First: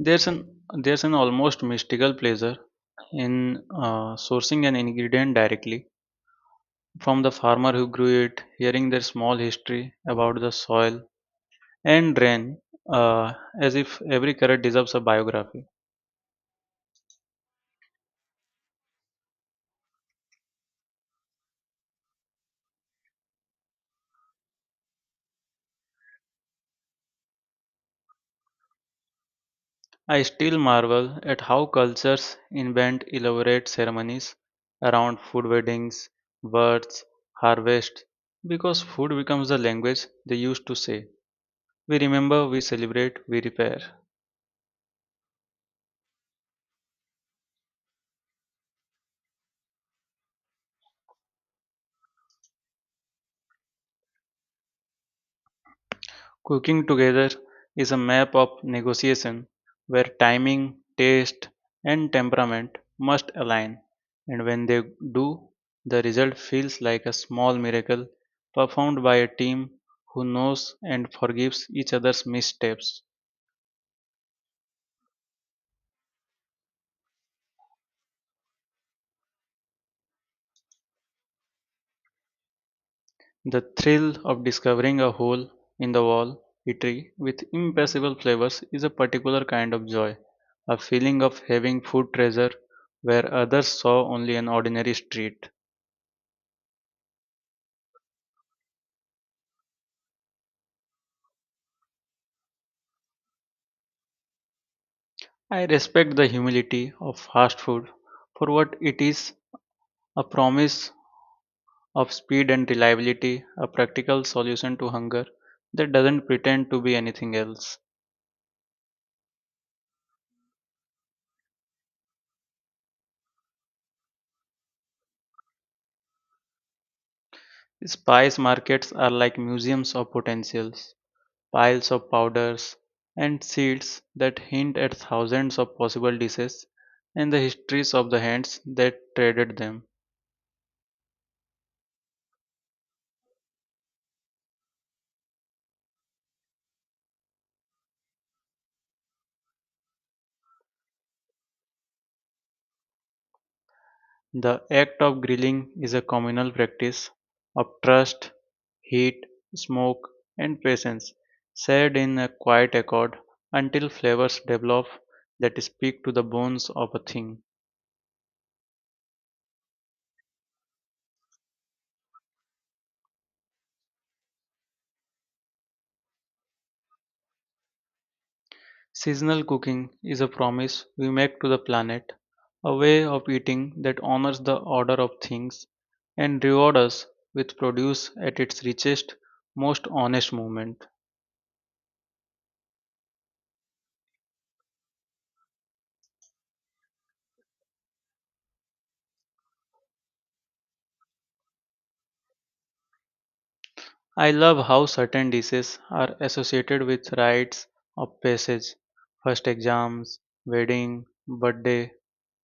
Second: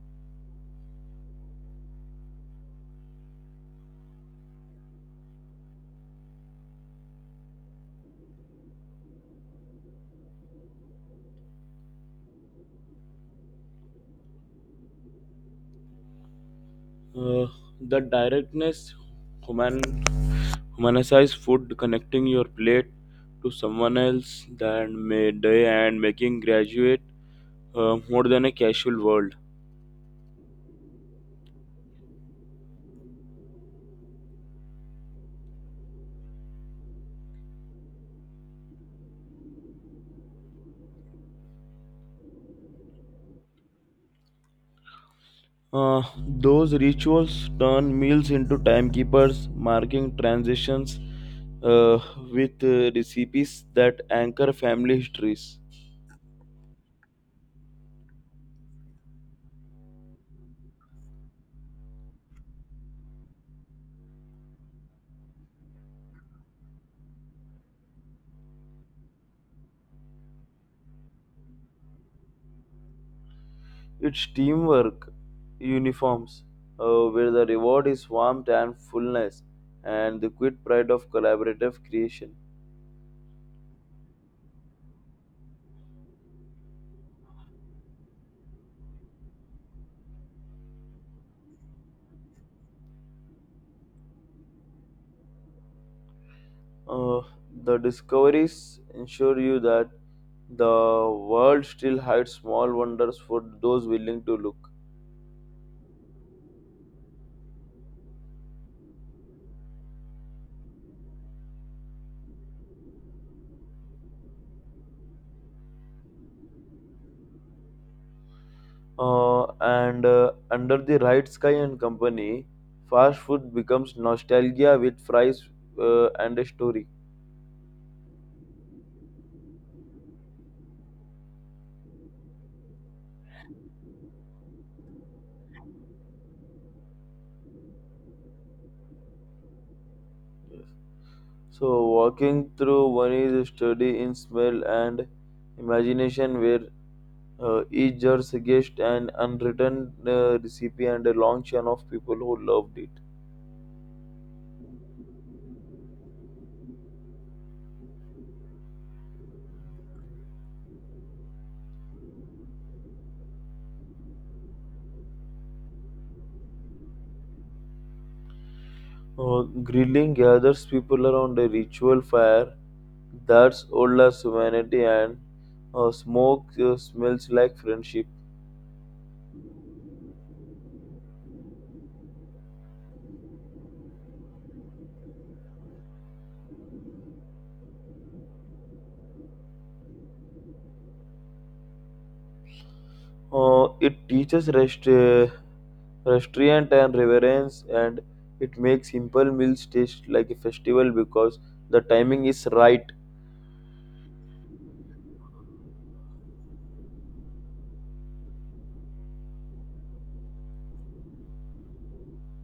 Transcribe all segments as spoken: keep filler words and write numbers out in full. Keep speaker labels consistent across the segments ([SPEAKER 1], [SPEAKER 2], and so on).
[SPEAKER 1] There's an there's an almost mystical pleasure in uh, sourcing an ingredient directly from the farmer who grew it, hearing their small history about the soil and rain, uh, as if every carrot deserves a biography.
[SPEAKER 2] Uh, the directness, human, humanized food, connecting your plate to someone else than may day and making graduate uh, more than a casual world.
[SPEAKER 1] I still marvel at how cultures invent elaborate ceremonies around food weddings, births, harvests, because food becomes the language they used to say. We remember, we celebrate, we repair.
[SPEAKER 2] Uh, those rituals turn meals into timekeepers, marking transitions uh, with uh, recipes that anchor family histories.
[SPEAKER 1] Cooking together is a map of negotiation where timing, taste, and temperament must align, and when they do, the result feels like a small miracle performed by a team who knows and forgives each other's missteps.
[SPEAKER 2] It's teamwork, uniforms, uh, where the reward is warmth and fullness, and the quit pride of collaborative creation.
[SPEAKER 1] The thrill of discovering a hole in the wall eatery with impossible flavors is a particular kind of joy, a feeling of having food treasure where others saw only an ordinary street.
[SPEAKER 2] Uh, the discoveries ensure you that the world still hides small wonders for those willing to look.
[SPEAKER 1] I respect the humility of fast food for what it is a promise of speed and reliability, a practical solution to hunger that doesn't pretend to be anything else.
[SPEAKER 2] Uh, and uh, under the right sky and company, fast food becomes nostalgia with fries uh, and a story.
[SPEAKER 1] Spice markets are like museums of potentials, piles of powders and seeds that hint at thousands of possible dishes and the histories of the hands that traded them.
[SPEAKER 2] So walking through one is study in smell and imagination, where uh, each jar suggests an unwritten uh, recipe and a long chain of people who loved it.
[SPEAKER 1] The act of grilling is a communal practice of trust, heat, smoke, and patience, shared in a quiet accord until flavors develop that speak to the bones of a thing.
[SPEAKER 2] Uh, grilling gathers people around a ritual fire that's old as humanity, and uh, smoke uh, smells like friendship.
[SPEAKER 1] Seasonal cooking is a promise we make to the planet, a way of eating that honors the order of things and rewards us with produce at its richest, most honest moment.
[SPEAKER 2] Uh, it teaches rest, uh, restraint and reverence, and it makes simple meals taste like a festival because the timing is right.
[SPEAKER 1] I love how certain dishes are associated with rites of passage, first exams, wedding, birthday,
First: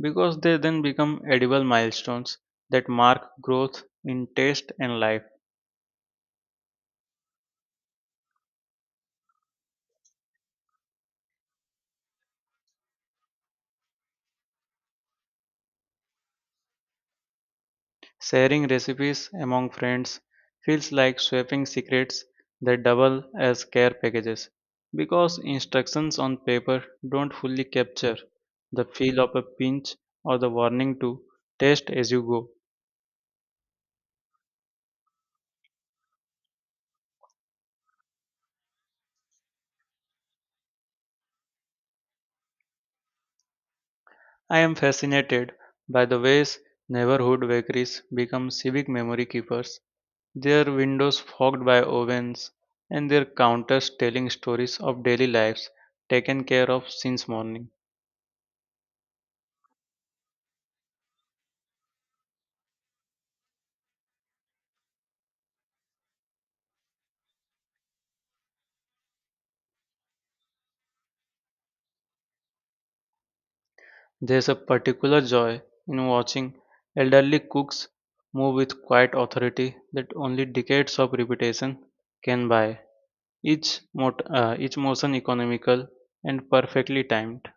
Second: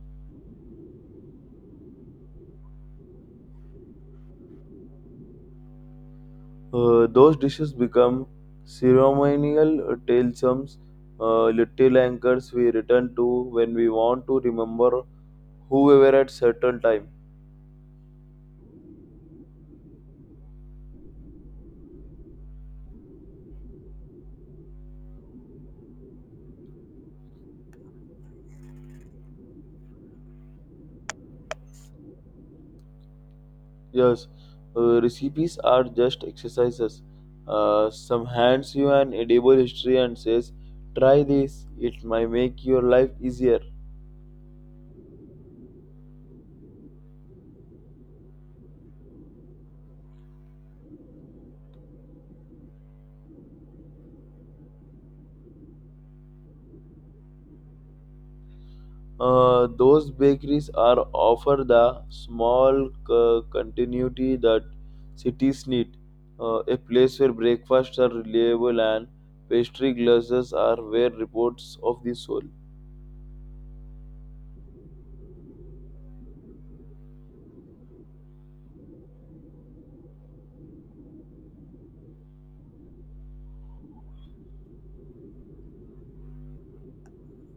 [SPEAKER 1] because they then become edible milestones that mark growth in taste and life.
[SPEAKER 2] Uh, those dishes become ceremonial tales, uh, little anchors we return to when we want to remember who we were at certain time.
[SPEAKER 1] Sharing recipes among friends feels like swapping secrets that double as care packages because instructions on paper don't fully capture the feel of a pinch or the warning to taste as you go.
[SPEAKER 2] Yes, uh, recipes are just exercises. Uh, some hands you an edible history and says, "Try this. It might make your life easier."
[SPEAKER 1] I am fascinated by the ways neighborhood bakeries become civic memory keepers, their windows fogged by ovens, and their counters telling stories of daily lives taken care of since morning.
[SPEAKER 2] Uh, those bakeries are offer the small c- continuity that cities need. Uh, a place where breakfasts are reliable and pastry glasses are where reports of the soul.
[SPEAKER 1] There's a particular joy in watching elderly cooks move with quiet authority that only decades of repetition can buy. Each, mot- uh, each motion economical and perfectly timed.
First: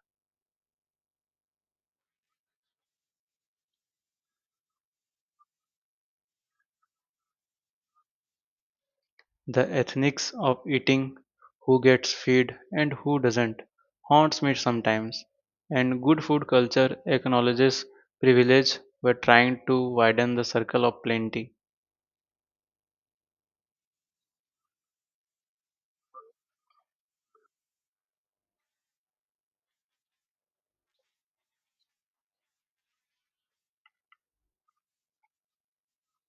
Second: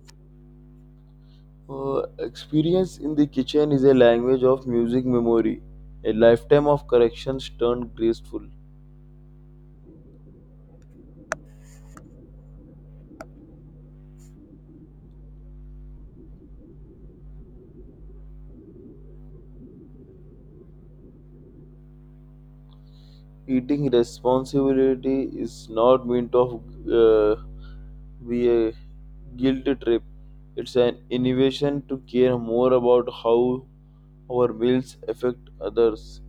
[SPEAKER 2] Uh, experience in the kitchen is a language of music memory, a lifetime of corrections turned graceful.
[SPEAKER 1] The ethics of eating, who gets fed and who doesn't, haunts me sometimes, and good food culture acknowledges privilege while trying to widen the circle of plenty.
[SPEAKER 2] Eating responsibility is not meant of uh, be a guilt trip. It's an innovation to care more about how our meals affect others.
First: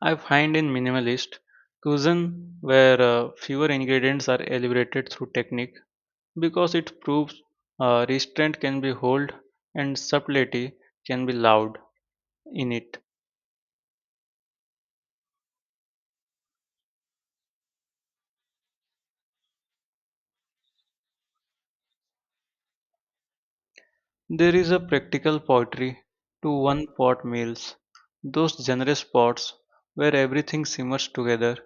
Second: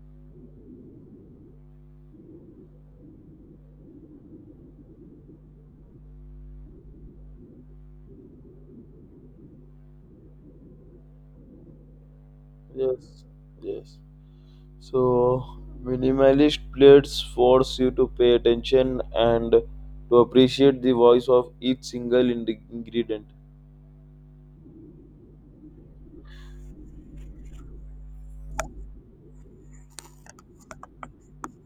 [SPEAKER 1] I find in minimalist cuisine where uh, fewer ingredients are elaborated through technique because it proves uh, restraint can be hold and subtlety can be loud in it.
[SPEAKER 2] Yes, yes. So, minimalist plates force you to pay attention and to appreciate the voice of each single ind- ingredient.
[SPEAKER 1] There is a practical poetry to one pot meals, those generous pots where everything simmers together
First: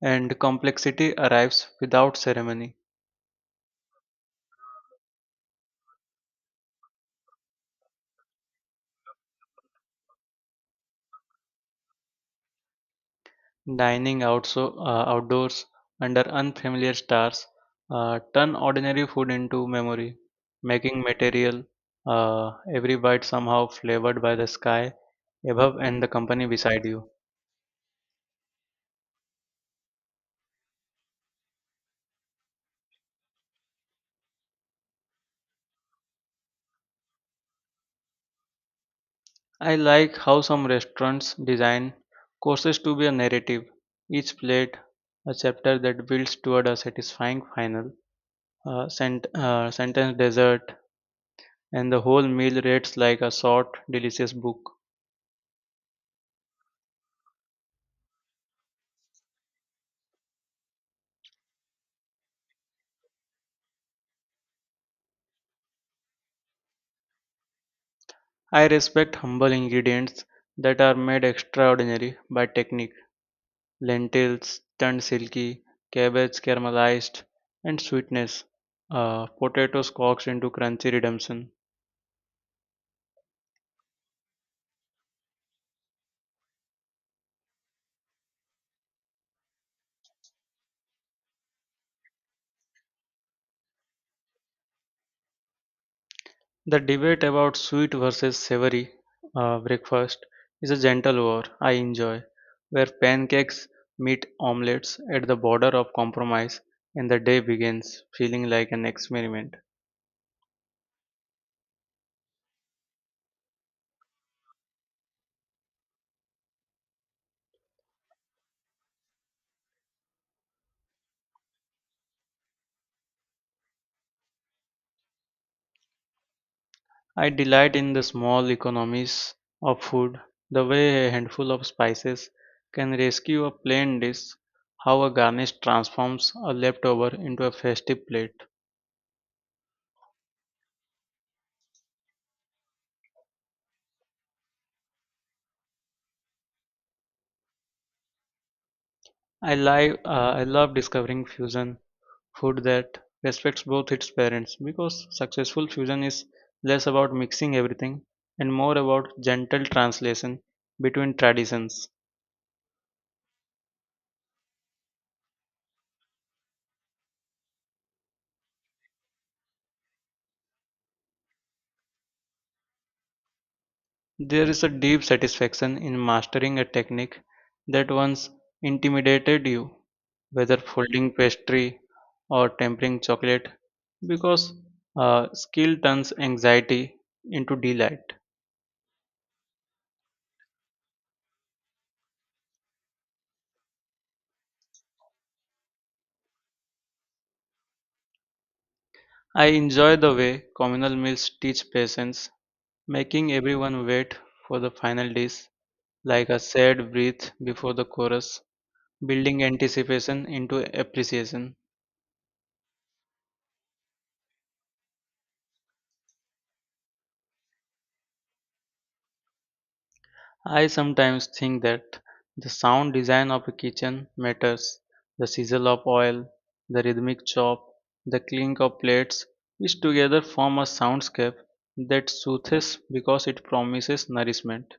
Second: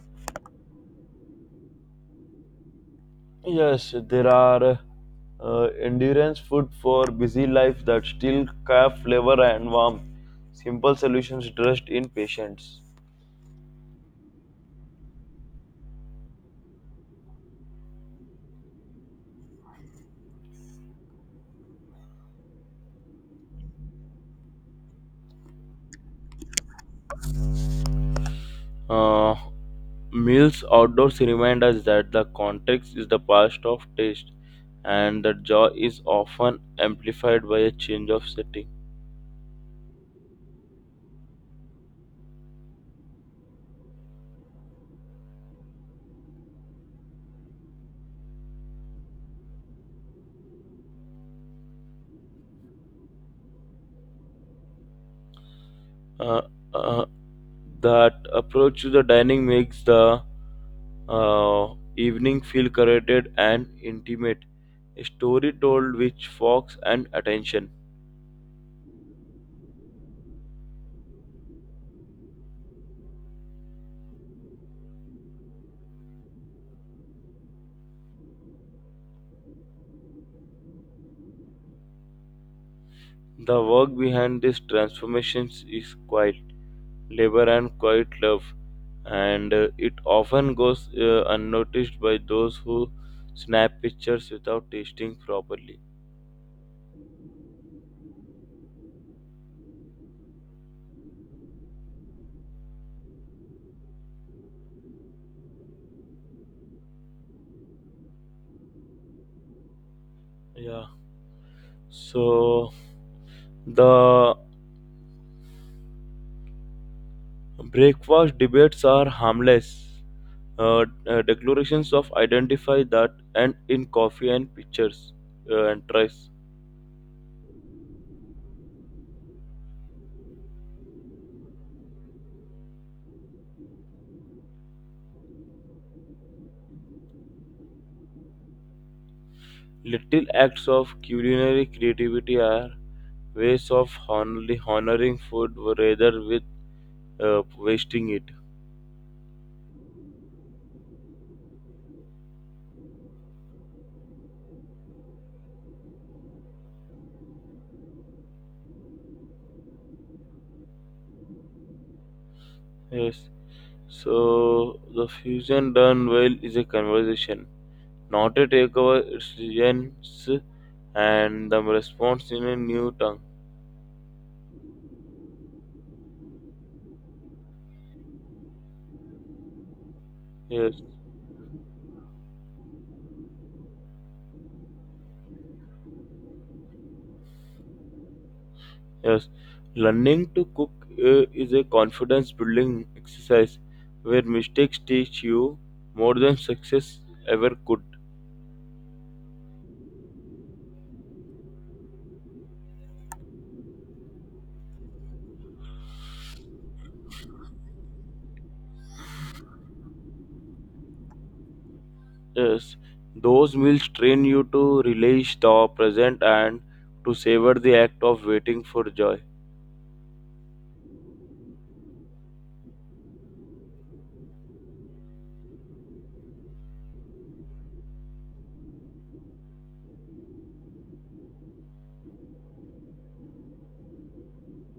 [SPEAKER 1] and complexity arrives without ceremony.
[SPEAKER 2] Yes, there are uh, endurance food for busy life that still have flavor and warmth. Simple solutions dressed in patience.
[SPEAKER 1] Dining outso- uh, outdoors under unfamiliar stars uh, turn ordinary food into memory, making material uh, every bite somehow flavored by the sky above and the company beside you.
[SPEAKER 2] Uh, meals outdoors remind us that the context is the past of taste and that joy is often amplified by a change of setting.
[SPEAKER 1] I like how some restaurants design courses to be a narrative, each plate a chapter that builds toward a satisfying final. A sent- uh, sentence dessert, and the whole meal rates like a short, delicious book.
[SPEAKER 2] Uh, uh, That approach to the dining makes the uh, evening feel curated and intimate. A story told with fox and attention.
[SPEAKER 1] I respect humble ingredients that are made extraordinary by technique lentils turned silky, cabbage caramelized, and sweetness, uh, potatoes coaxed into crunchy redemption.
[SPEAKER 2] The work behind these transformations is quiet labor and quiet love, and uh, it often goes uh, unnoticed by those who snap pictures without tasting properly.
[SPEAKER 1] The debate about sweet versus savory uh, breakfast is a gentle war I enjoy, where pancakes meet omelets at the border of compromise and the day begins feeling like an experiment.
[SPEAKER 2] Yeah. So the breakfast debates are harmless uh, uh, declarations of identify that and in coffee and pictures uh, and tries.
[SPEAKER 1] I delight in the small economies of food, the way a handful of spices can rescue a plain dish, how a garnish transforms a leftover into a festive plate.
[SPEAKER 2] Little acts of culinary creativity are ways of honly honoring food rather with uh, wasting it.
[SPEAKER 1] I, li- uh, I love discovering fusion food that respects both its parents because successful fusion is less about mixing everything and more about gentle translation between traditions.
[SPEAKER 2] Yes. So the fusion done well is a conversation, not a takeover. It's resilience and the response in a new tongue.
[SPEAKER 1] There is a deep satisfaction in mastering a technique that once intimidated you, whether
[SPEAKER 2] Yes.
[SPEAKER 1] folding pastry or tempering chocolate, because uh, skill turns anxiety into delight.
[SPEAKER 2] Yes, learning to cook uh, is a confidence building exercise where mistakes teach you more than success ever could.
[SPEAKER 1] I enjoy the way communal meals teach patience, making everyone wait for the final dish like a sad breath before the chorus, building anticipation into appreciation.
[SPEAKER 2] Yes, those meals train you to relish the present and to savor the act of waiting for joy.
[SPEAKER 1] I sometimes think that the sound design of a kitchen matters. The sizzle of oil, the rhythmic chop, the clink of plates, which together form a soundscape that soothes because it promises nourishment.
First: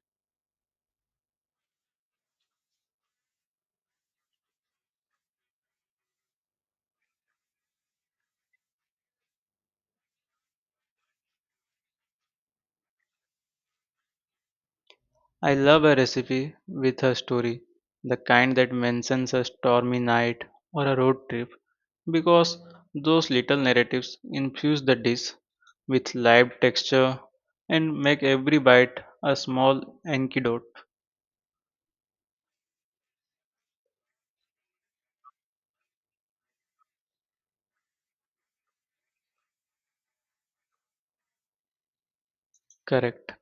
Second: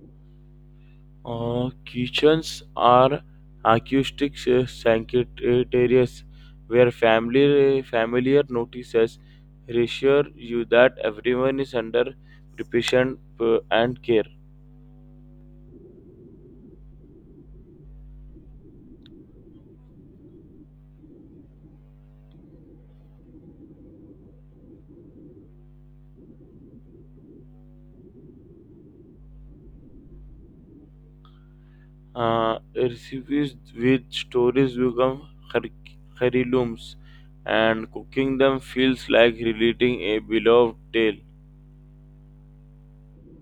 [SPEAKER 2] Uh, kitchens are acoustic uh, sanctuaries where family familiar notices reassure you that everyone is under preparation uh, and care.
[SPEAKER 1] I love a recipe with a story, the kind that mentions a stormy night or a road trip because those little narratives infuse the dish with live texture and make every bite a small antidote.
[SPEAKER 2] Uh, recipes with stories become heir- heirlooms, and cooking them feels like relating a beloved tale.
[SPEAKER 1] Correct.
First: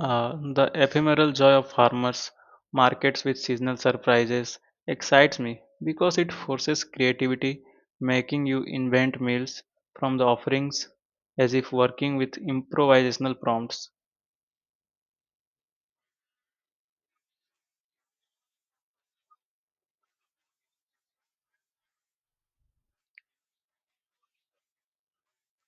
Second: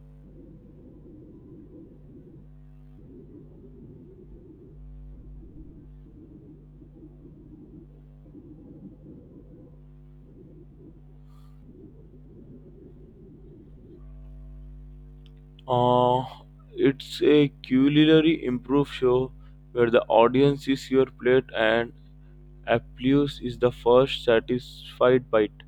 [SPEAKER 1] Uh, the ephemeral joy of farmers markets with seasonal surprises excites me because it forces creativity, making you invent meals from the offerings as if working with improvisational prompts.
[SPEAKER 2] Uh, it's a culinary improv show where the audience is your plate and applause is the first satisfied bite.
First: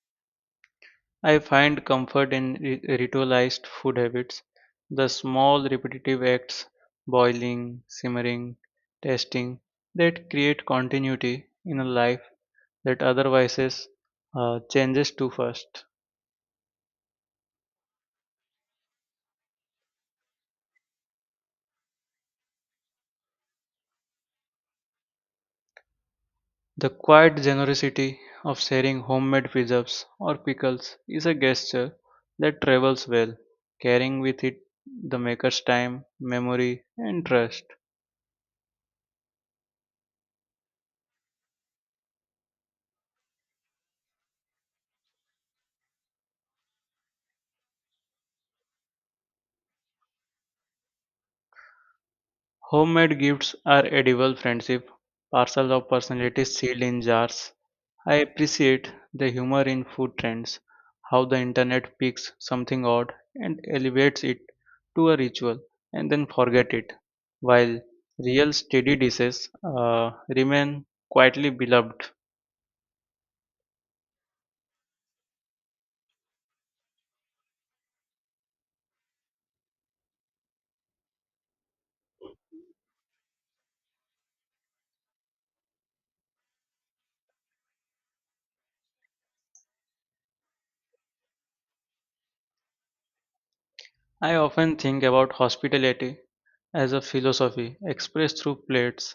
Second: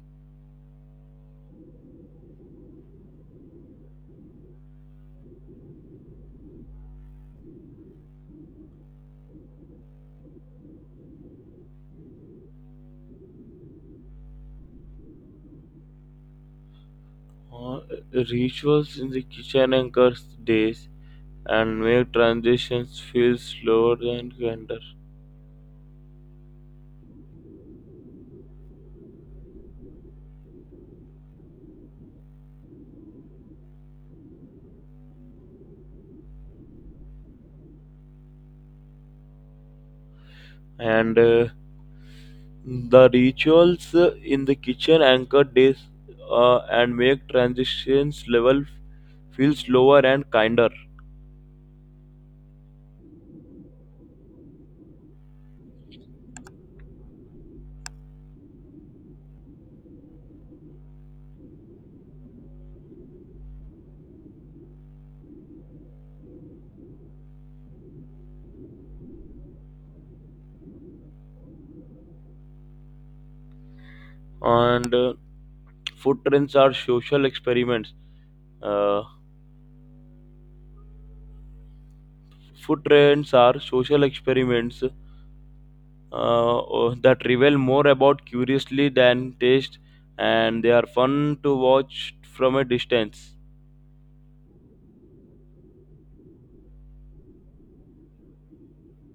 [SPEAKER 1] I find comfort in ri- ritualized food habits, the small repetitive acts, boiling, simmering, tasting, that create continuity in a life that otherwise is, uh, changes too fast.
[SPEAKER 2] Uh, rituals in the kitchen anchors days and make transitions feel slower and grander.
[SPEAKER 1] The quiet generosity of sharing homemade preserves or pickles is a gesture that travels well, carrying with it the maker's time, memory, and trust.
[SPEAKER 2] And uh, The rituals uh, in the kitchen anchor days uh, and make transitions level feel slower and kinder.
[SPEAKER 1] Homemade gifts are edible friendship, parcels of personalities sealed in jars. I appreciate the humor in food trends, how the internet picks something odd and elevates it to a ritual and then forget it, while real steady dishes uh, remain quietly beloved.
[SPEAKER 2] And uh, food trends are social experiments. Uh, food trends are social experiments uh, uh, that reveal more about curiously than taste, and they are fun to watch from a distance.
[SPEAKER 1] I often think about hospitality as a philosophy expressed through plates,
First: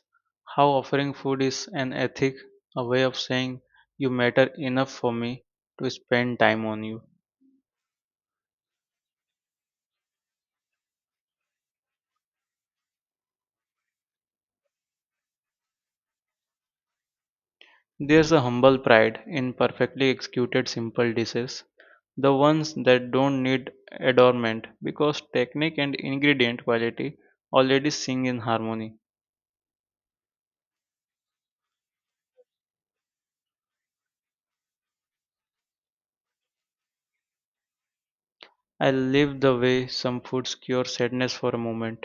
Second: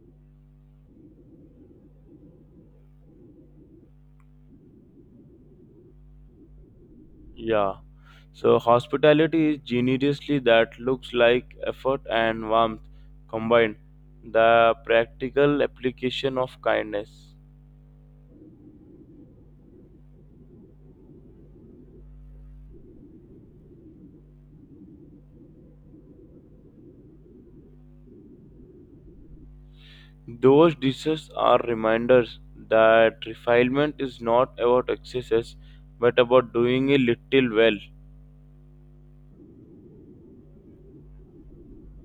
[SPEAKER 1] how offering food is an ethic, a way of saying you matter enough for me to spend time on you.
[SPEAKER 2] Yeah. So hospitality is generously that looks like effort and warmth combined. The practical application of kindness.
[SPEAKER 1] There's a humble pride in perfectly executed simple dishes, the ones that don't need adornment because technique and ingredient quality already sing in harmony.
[SPEAKER 2] Those dishes are reminders that refinement is not about excesses but about doing a little well.
[SPEAKER 1] I live the way some foods cure sadness for a moment,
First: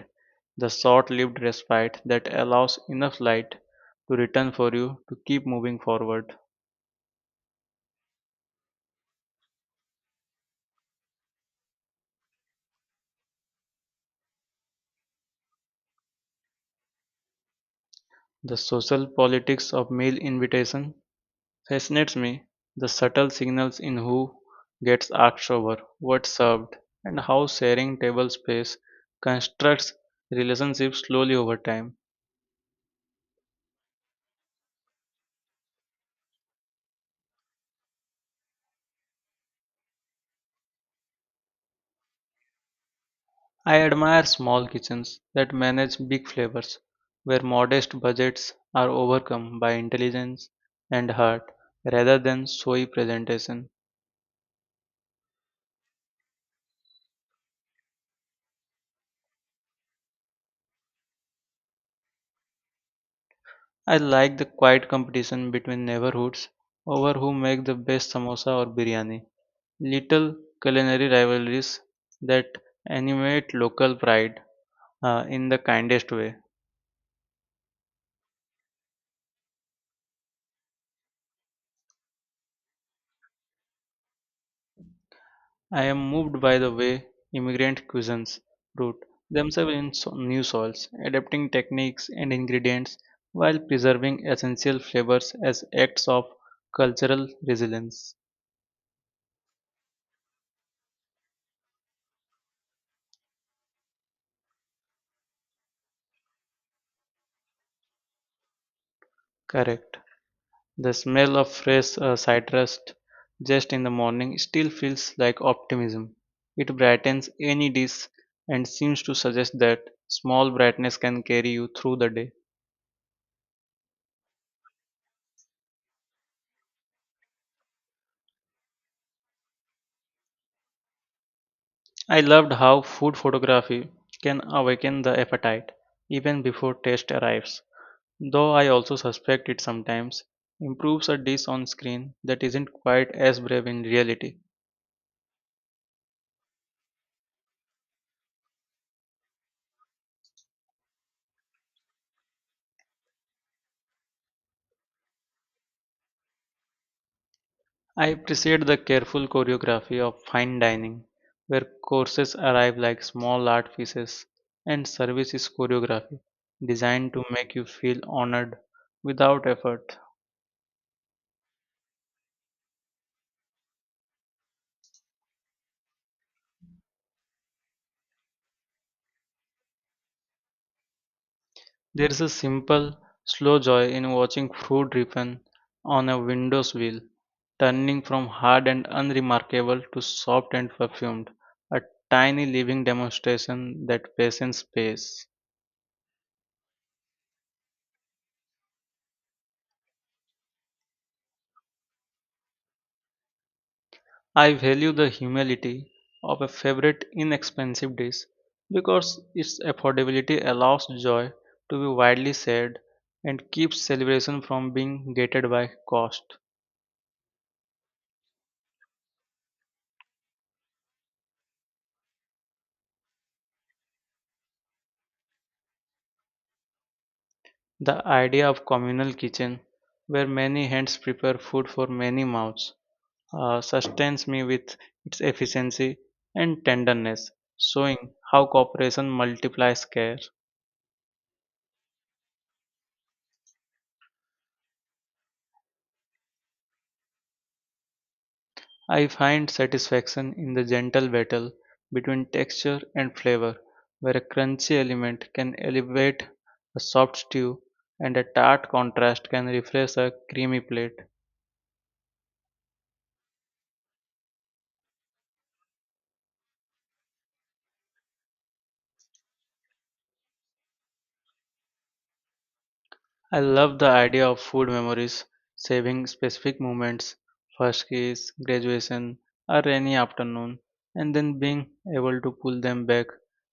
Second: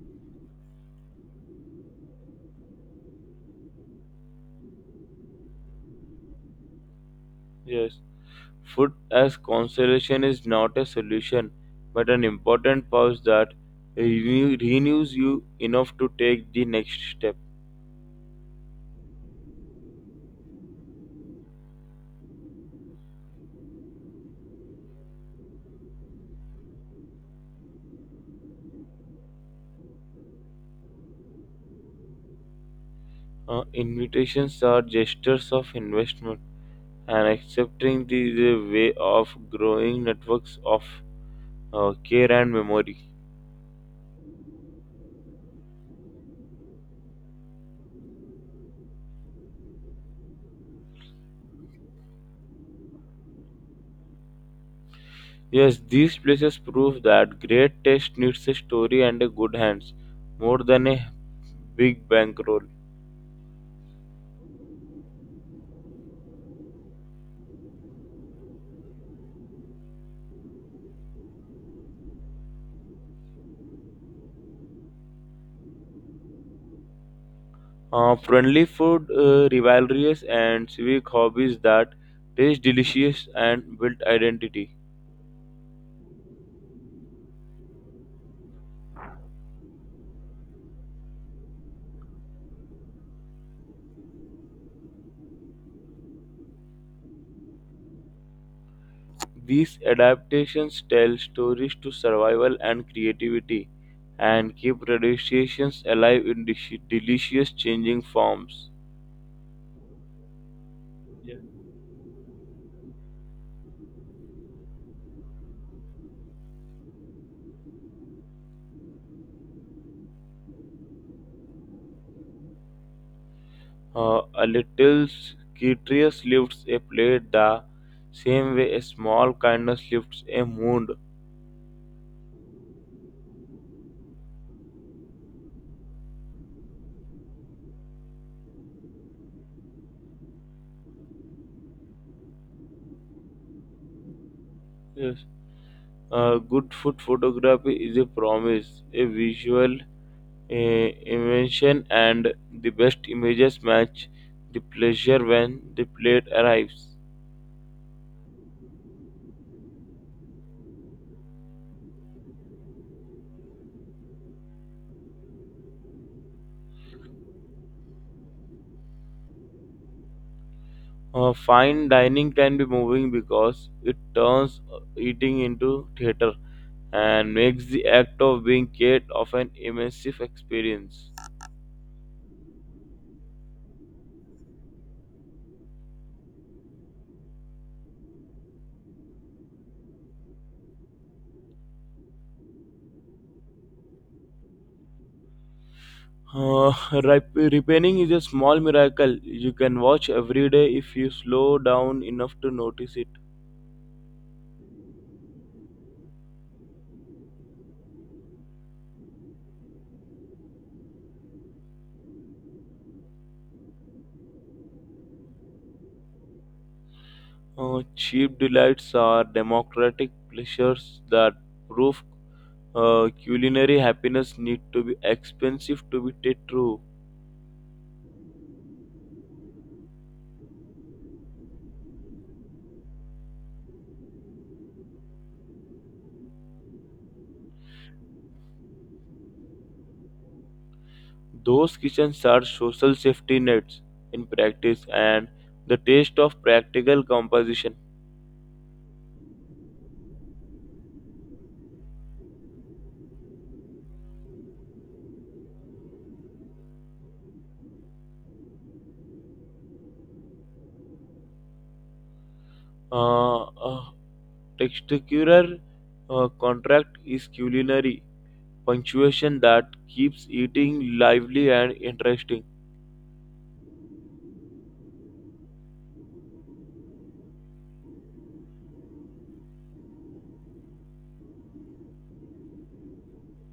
[SPEAKER 1] the short lived respite that allows enough light to return for you to keep moving forward.
[SPEAKER 2] Yes. Food as consolation is not a solution but an important pause that renew- renews you enough to take the next step.
[SPEAKER 1] The social politics of meal invitation fascinates me, the subtle signals in who gets asked over, what's served, and how sharing table space constructs relationships slowly over time.
[SPEAKER 2] Uh, invitations are gestures of investment, and accepting these is a way of growing networks of uh, care and memory.
[SPEAKER 1] I admire small kitchens that manage big flavors, where modest budgets are overcome by intelligence and heart rather than showy presentation.
[SPEAKER 2] Yes, these places prove that great taste needs a story and a good hands more than a big bankroll.
[SPEAKER 1] I like the quiet competition between neighborhoods over who make the best samosa or biryani. Little culinary rivalries that animate local pride uh, in the kindest way.
[SPEAKER 2] Uh, friendly food, uh, rivalries, and civic hobbies that taste delicious and build identity.
[SPEAKER 1] I am moved by the way immigrant cuisines root themselves in so- new soils, adapting techniques and ingredients while preserving essential flavors as acts of cultural resilience.
[SPEAKER 2] These adaptations tell stories to survival and creativity and keep traditions alive in dish- delicious changing forms.
[SPEAKER 1] Correct. The
[SPEAKER 2] Yeah.
[SPEAKER 1] smell of fresh uh, citrus just in the morning still feels like optimism. It brightens any dish and seems to suggest that small brightness can carry you through the day.
[SPEAKER 2] Uh, a little Cetrius lifts a plate the same way a small kindness lifts a mood.
[SPEAKER 1] I loved how food photography can awaken the appetite even before taste arrives, though I also suspect it sometimes improves a dish on screen that isn't quite as brave in reality.
[SPEAKER 2] Yes. Uh, good food photography is a promise, a visual uh, invention, and the best images match the pleasure when the plate arrives.
[SPEAKER 1] I appreciate the careful choreography of fine dining, where courses arrive like small art pieces and service is choreography, designed to make you feel honored without effort.
[SPEAKER 2] Uh, fine dining can be moving because it turns eating into theater and makes the act of being part of an immersive experience.
[SPEAKER 1] There is a simple, slow joy in watching fruit ripen on a window's wheel, turning from hard and unremarkable to soft and perfumed, a tiny living demonstration that patience pays.
[SPEAKER 2] Uh, rep- repenning is a small miracle you can watch every day if you slow down enough to notice it.
[SPEAKER 1] I value the humility of a favorite inexpensive dish because its affordability allows joy to be widely shared and keeps celebration from being gated by cost.
[SPEAKER 2] Uh, cheap delights are democratic pleasures that prove uh, culinary happiness need to be expensive to be t- true.
[SPEAKER 1] The idea of communal kitchen, where many hands prepare food for many mouths, uh, sustains me with its efficiency and tenderness, showing how cooperation multiplies care.
[SPEAKER 2] Those kitchens are social safety nets in practice and the taste of practical composition.
[SPEAKER 1] I find satisfaction in the gentle battle between texture and flavor, where a crunchy element can elevate a soft stew and a tart contrast can refresh a creamy plate.
[SPEAKER 2] Uh, uh, textural uh, contract is culinary punctuation that keeps eating lively and interesting.
[SPEAKER 1] I love the idea of food memories, saving specific moments, first kiss, graduation, a rainy afternoon, and then being able to pull them back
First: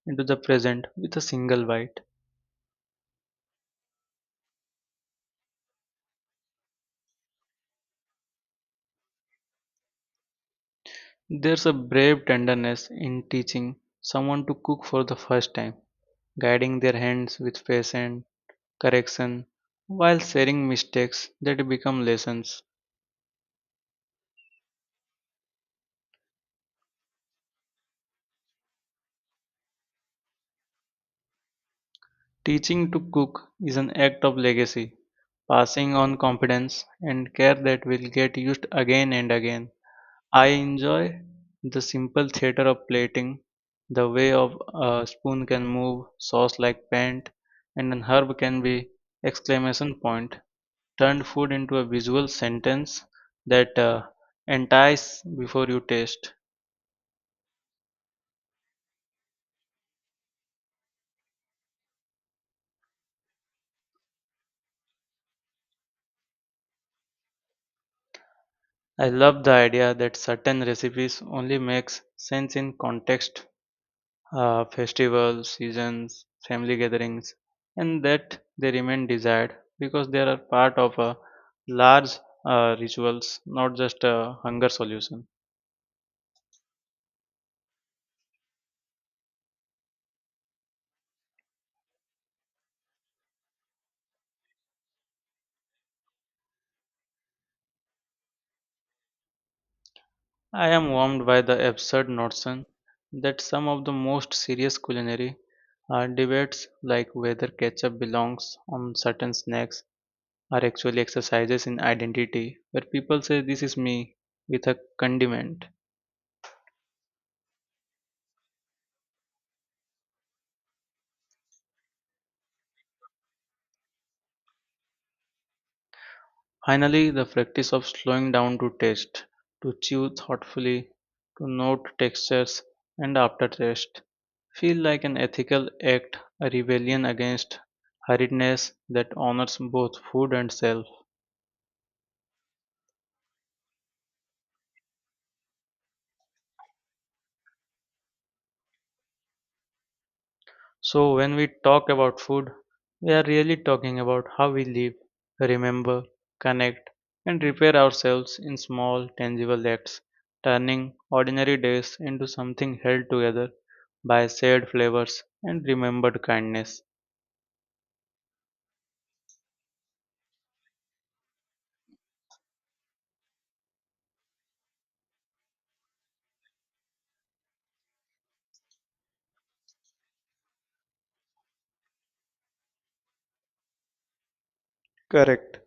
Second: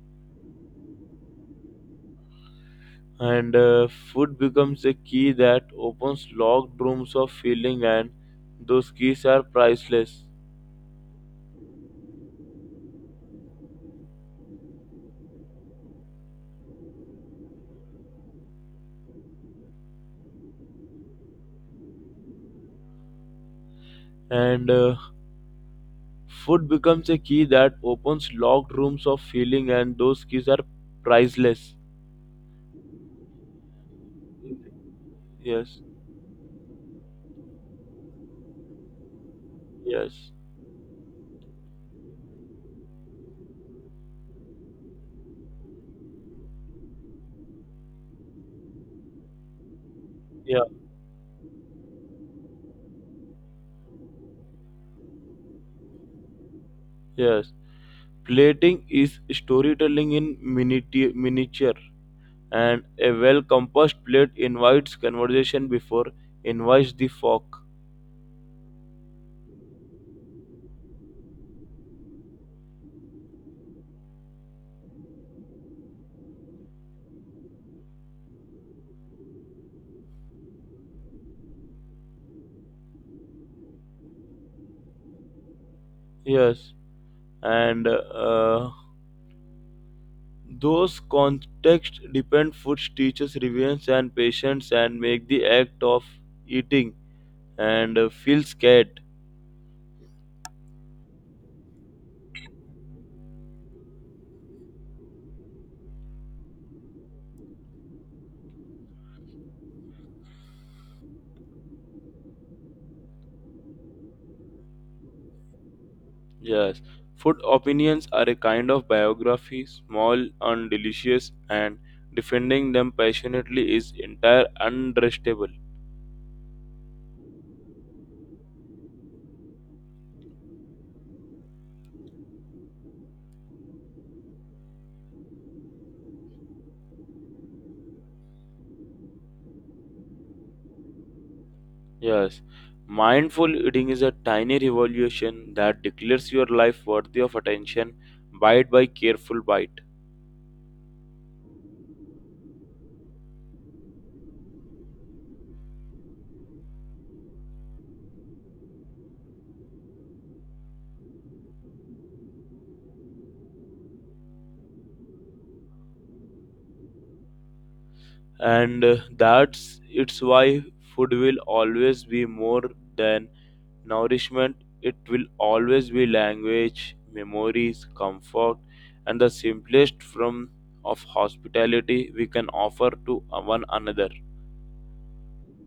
[SPEAKER 1] into the present with a single bite.
[SPEAKER 2] And uh, food becomes a key that opens locked rooms of feeling, and those keys are priceless.
[SPEAKER 1] There's a brave tenderness in teaching someone to cook for the first time, guiding their hands with patience, correction, while sharing mistakes that become lessons.
[SPEAKER 2] And uh, Food becomes a key that opens locked rooms of feeling, and those keys are priceless.
[SPEAKER 1] Teaching to cook is an act of legacy,
[SPEAKER 2] Yes,
[SPEAKER 1] passing on confidence and care that will get used again and again.
[SPEAKER 2] yes,
[SPEAKER 1] I enjoy the simple theater of plating, the way of a spoon can move, sauce like paint, and an herb can be exclamation point.
[SPEAKER 2] yeah,
[SPEAKER 1] Turned food into a visual sentence that uh, entice before you taste.
[SPEAKER 2] yes. Plating is storytelling in miniti- miniature, and a well composed plate invites conversation before invites the fork.
[SPEAKER 1] I love the idea that certain recipes only makes sense in context uh, festivals, seasons, family gatherings, and that they remain desired because they are part of a large uh, rituals, not just a hunger solution.
[SPEAKER 2] Yes, and uh, those context dependent foods teaches resilience and patience and make the act of eating and uh, feel scared.
[SPEAKER 1] I am warmed by the absurd notion that some of the most serious culinary uh, debates, like whether ketchup belongs on certain snacks, are actually exercises in identity, where people say, "This is me, with a condiment."
[SPEAKER 2] Yes, food opinions are a kind of biography, small and delicious, and defending them passionately is entire unrestable.
[SPEAKER 1] Finally, the practice of slowing down to taste, to chew thoughtfully, to note textures and aftertaste, feel like an ethical act, a rebellion against hurriedness that honors both food and self.
[SPEAKER 2] Yes, mindful eating is a tiny revolution that declares your life worthy of attention, bite by careful bite.
[SPEAKER 1] So, when we talk about food, we are really talking about how we live, remember, connect, and repair ourselves in small, tangible acts, turning ordinary days into something held together by shared flavors and remembered kindness.
[SPEAKER 2] And uh, that's it's why food will always be more than nourishment. It will always be language, memories, comfort, and the simplest form of hospitality we can offer to one another.
[SPEAKER 1] Correct.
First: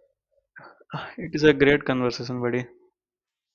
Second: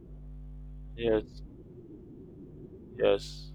[SPEAKER 2] Yes,
[SPEAKER 1] It is a great conversation, buddy.
[SPEAKER 2] yes.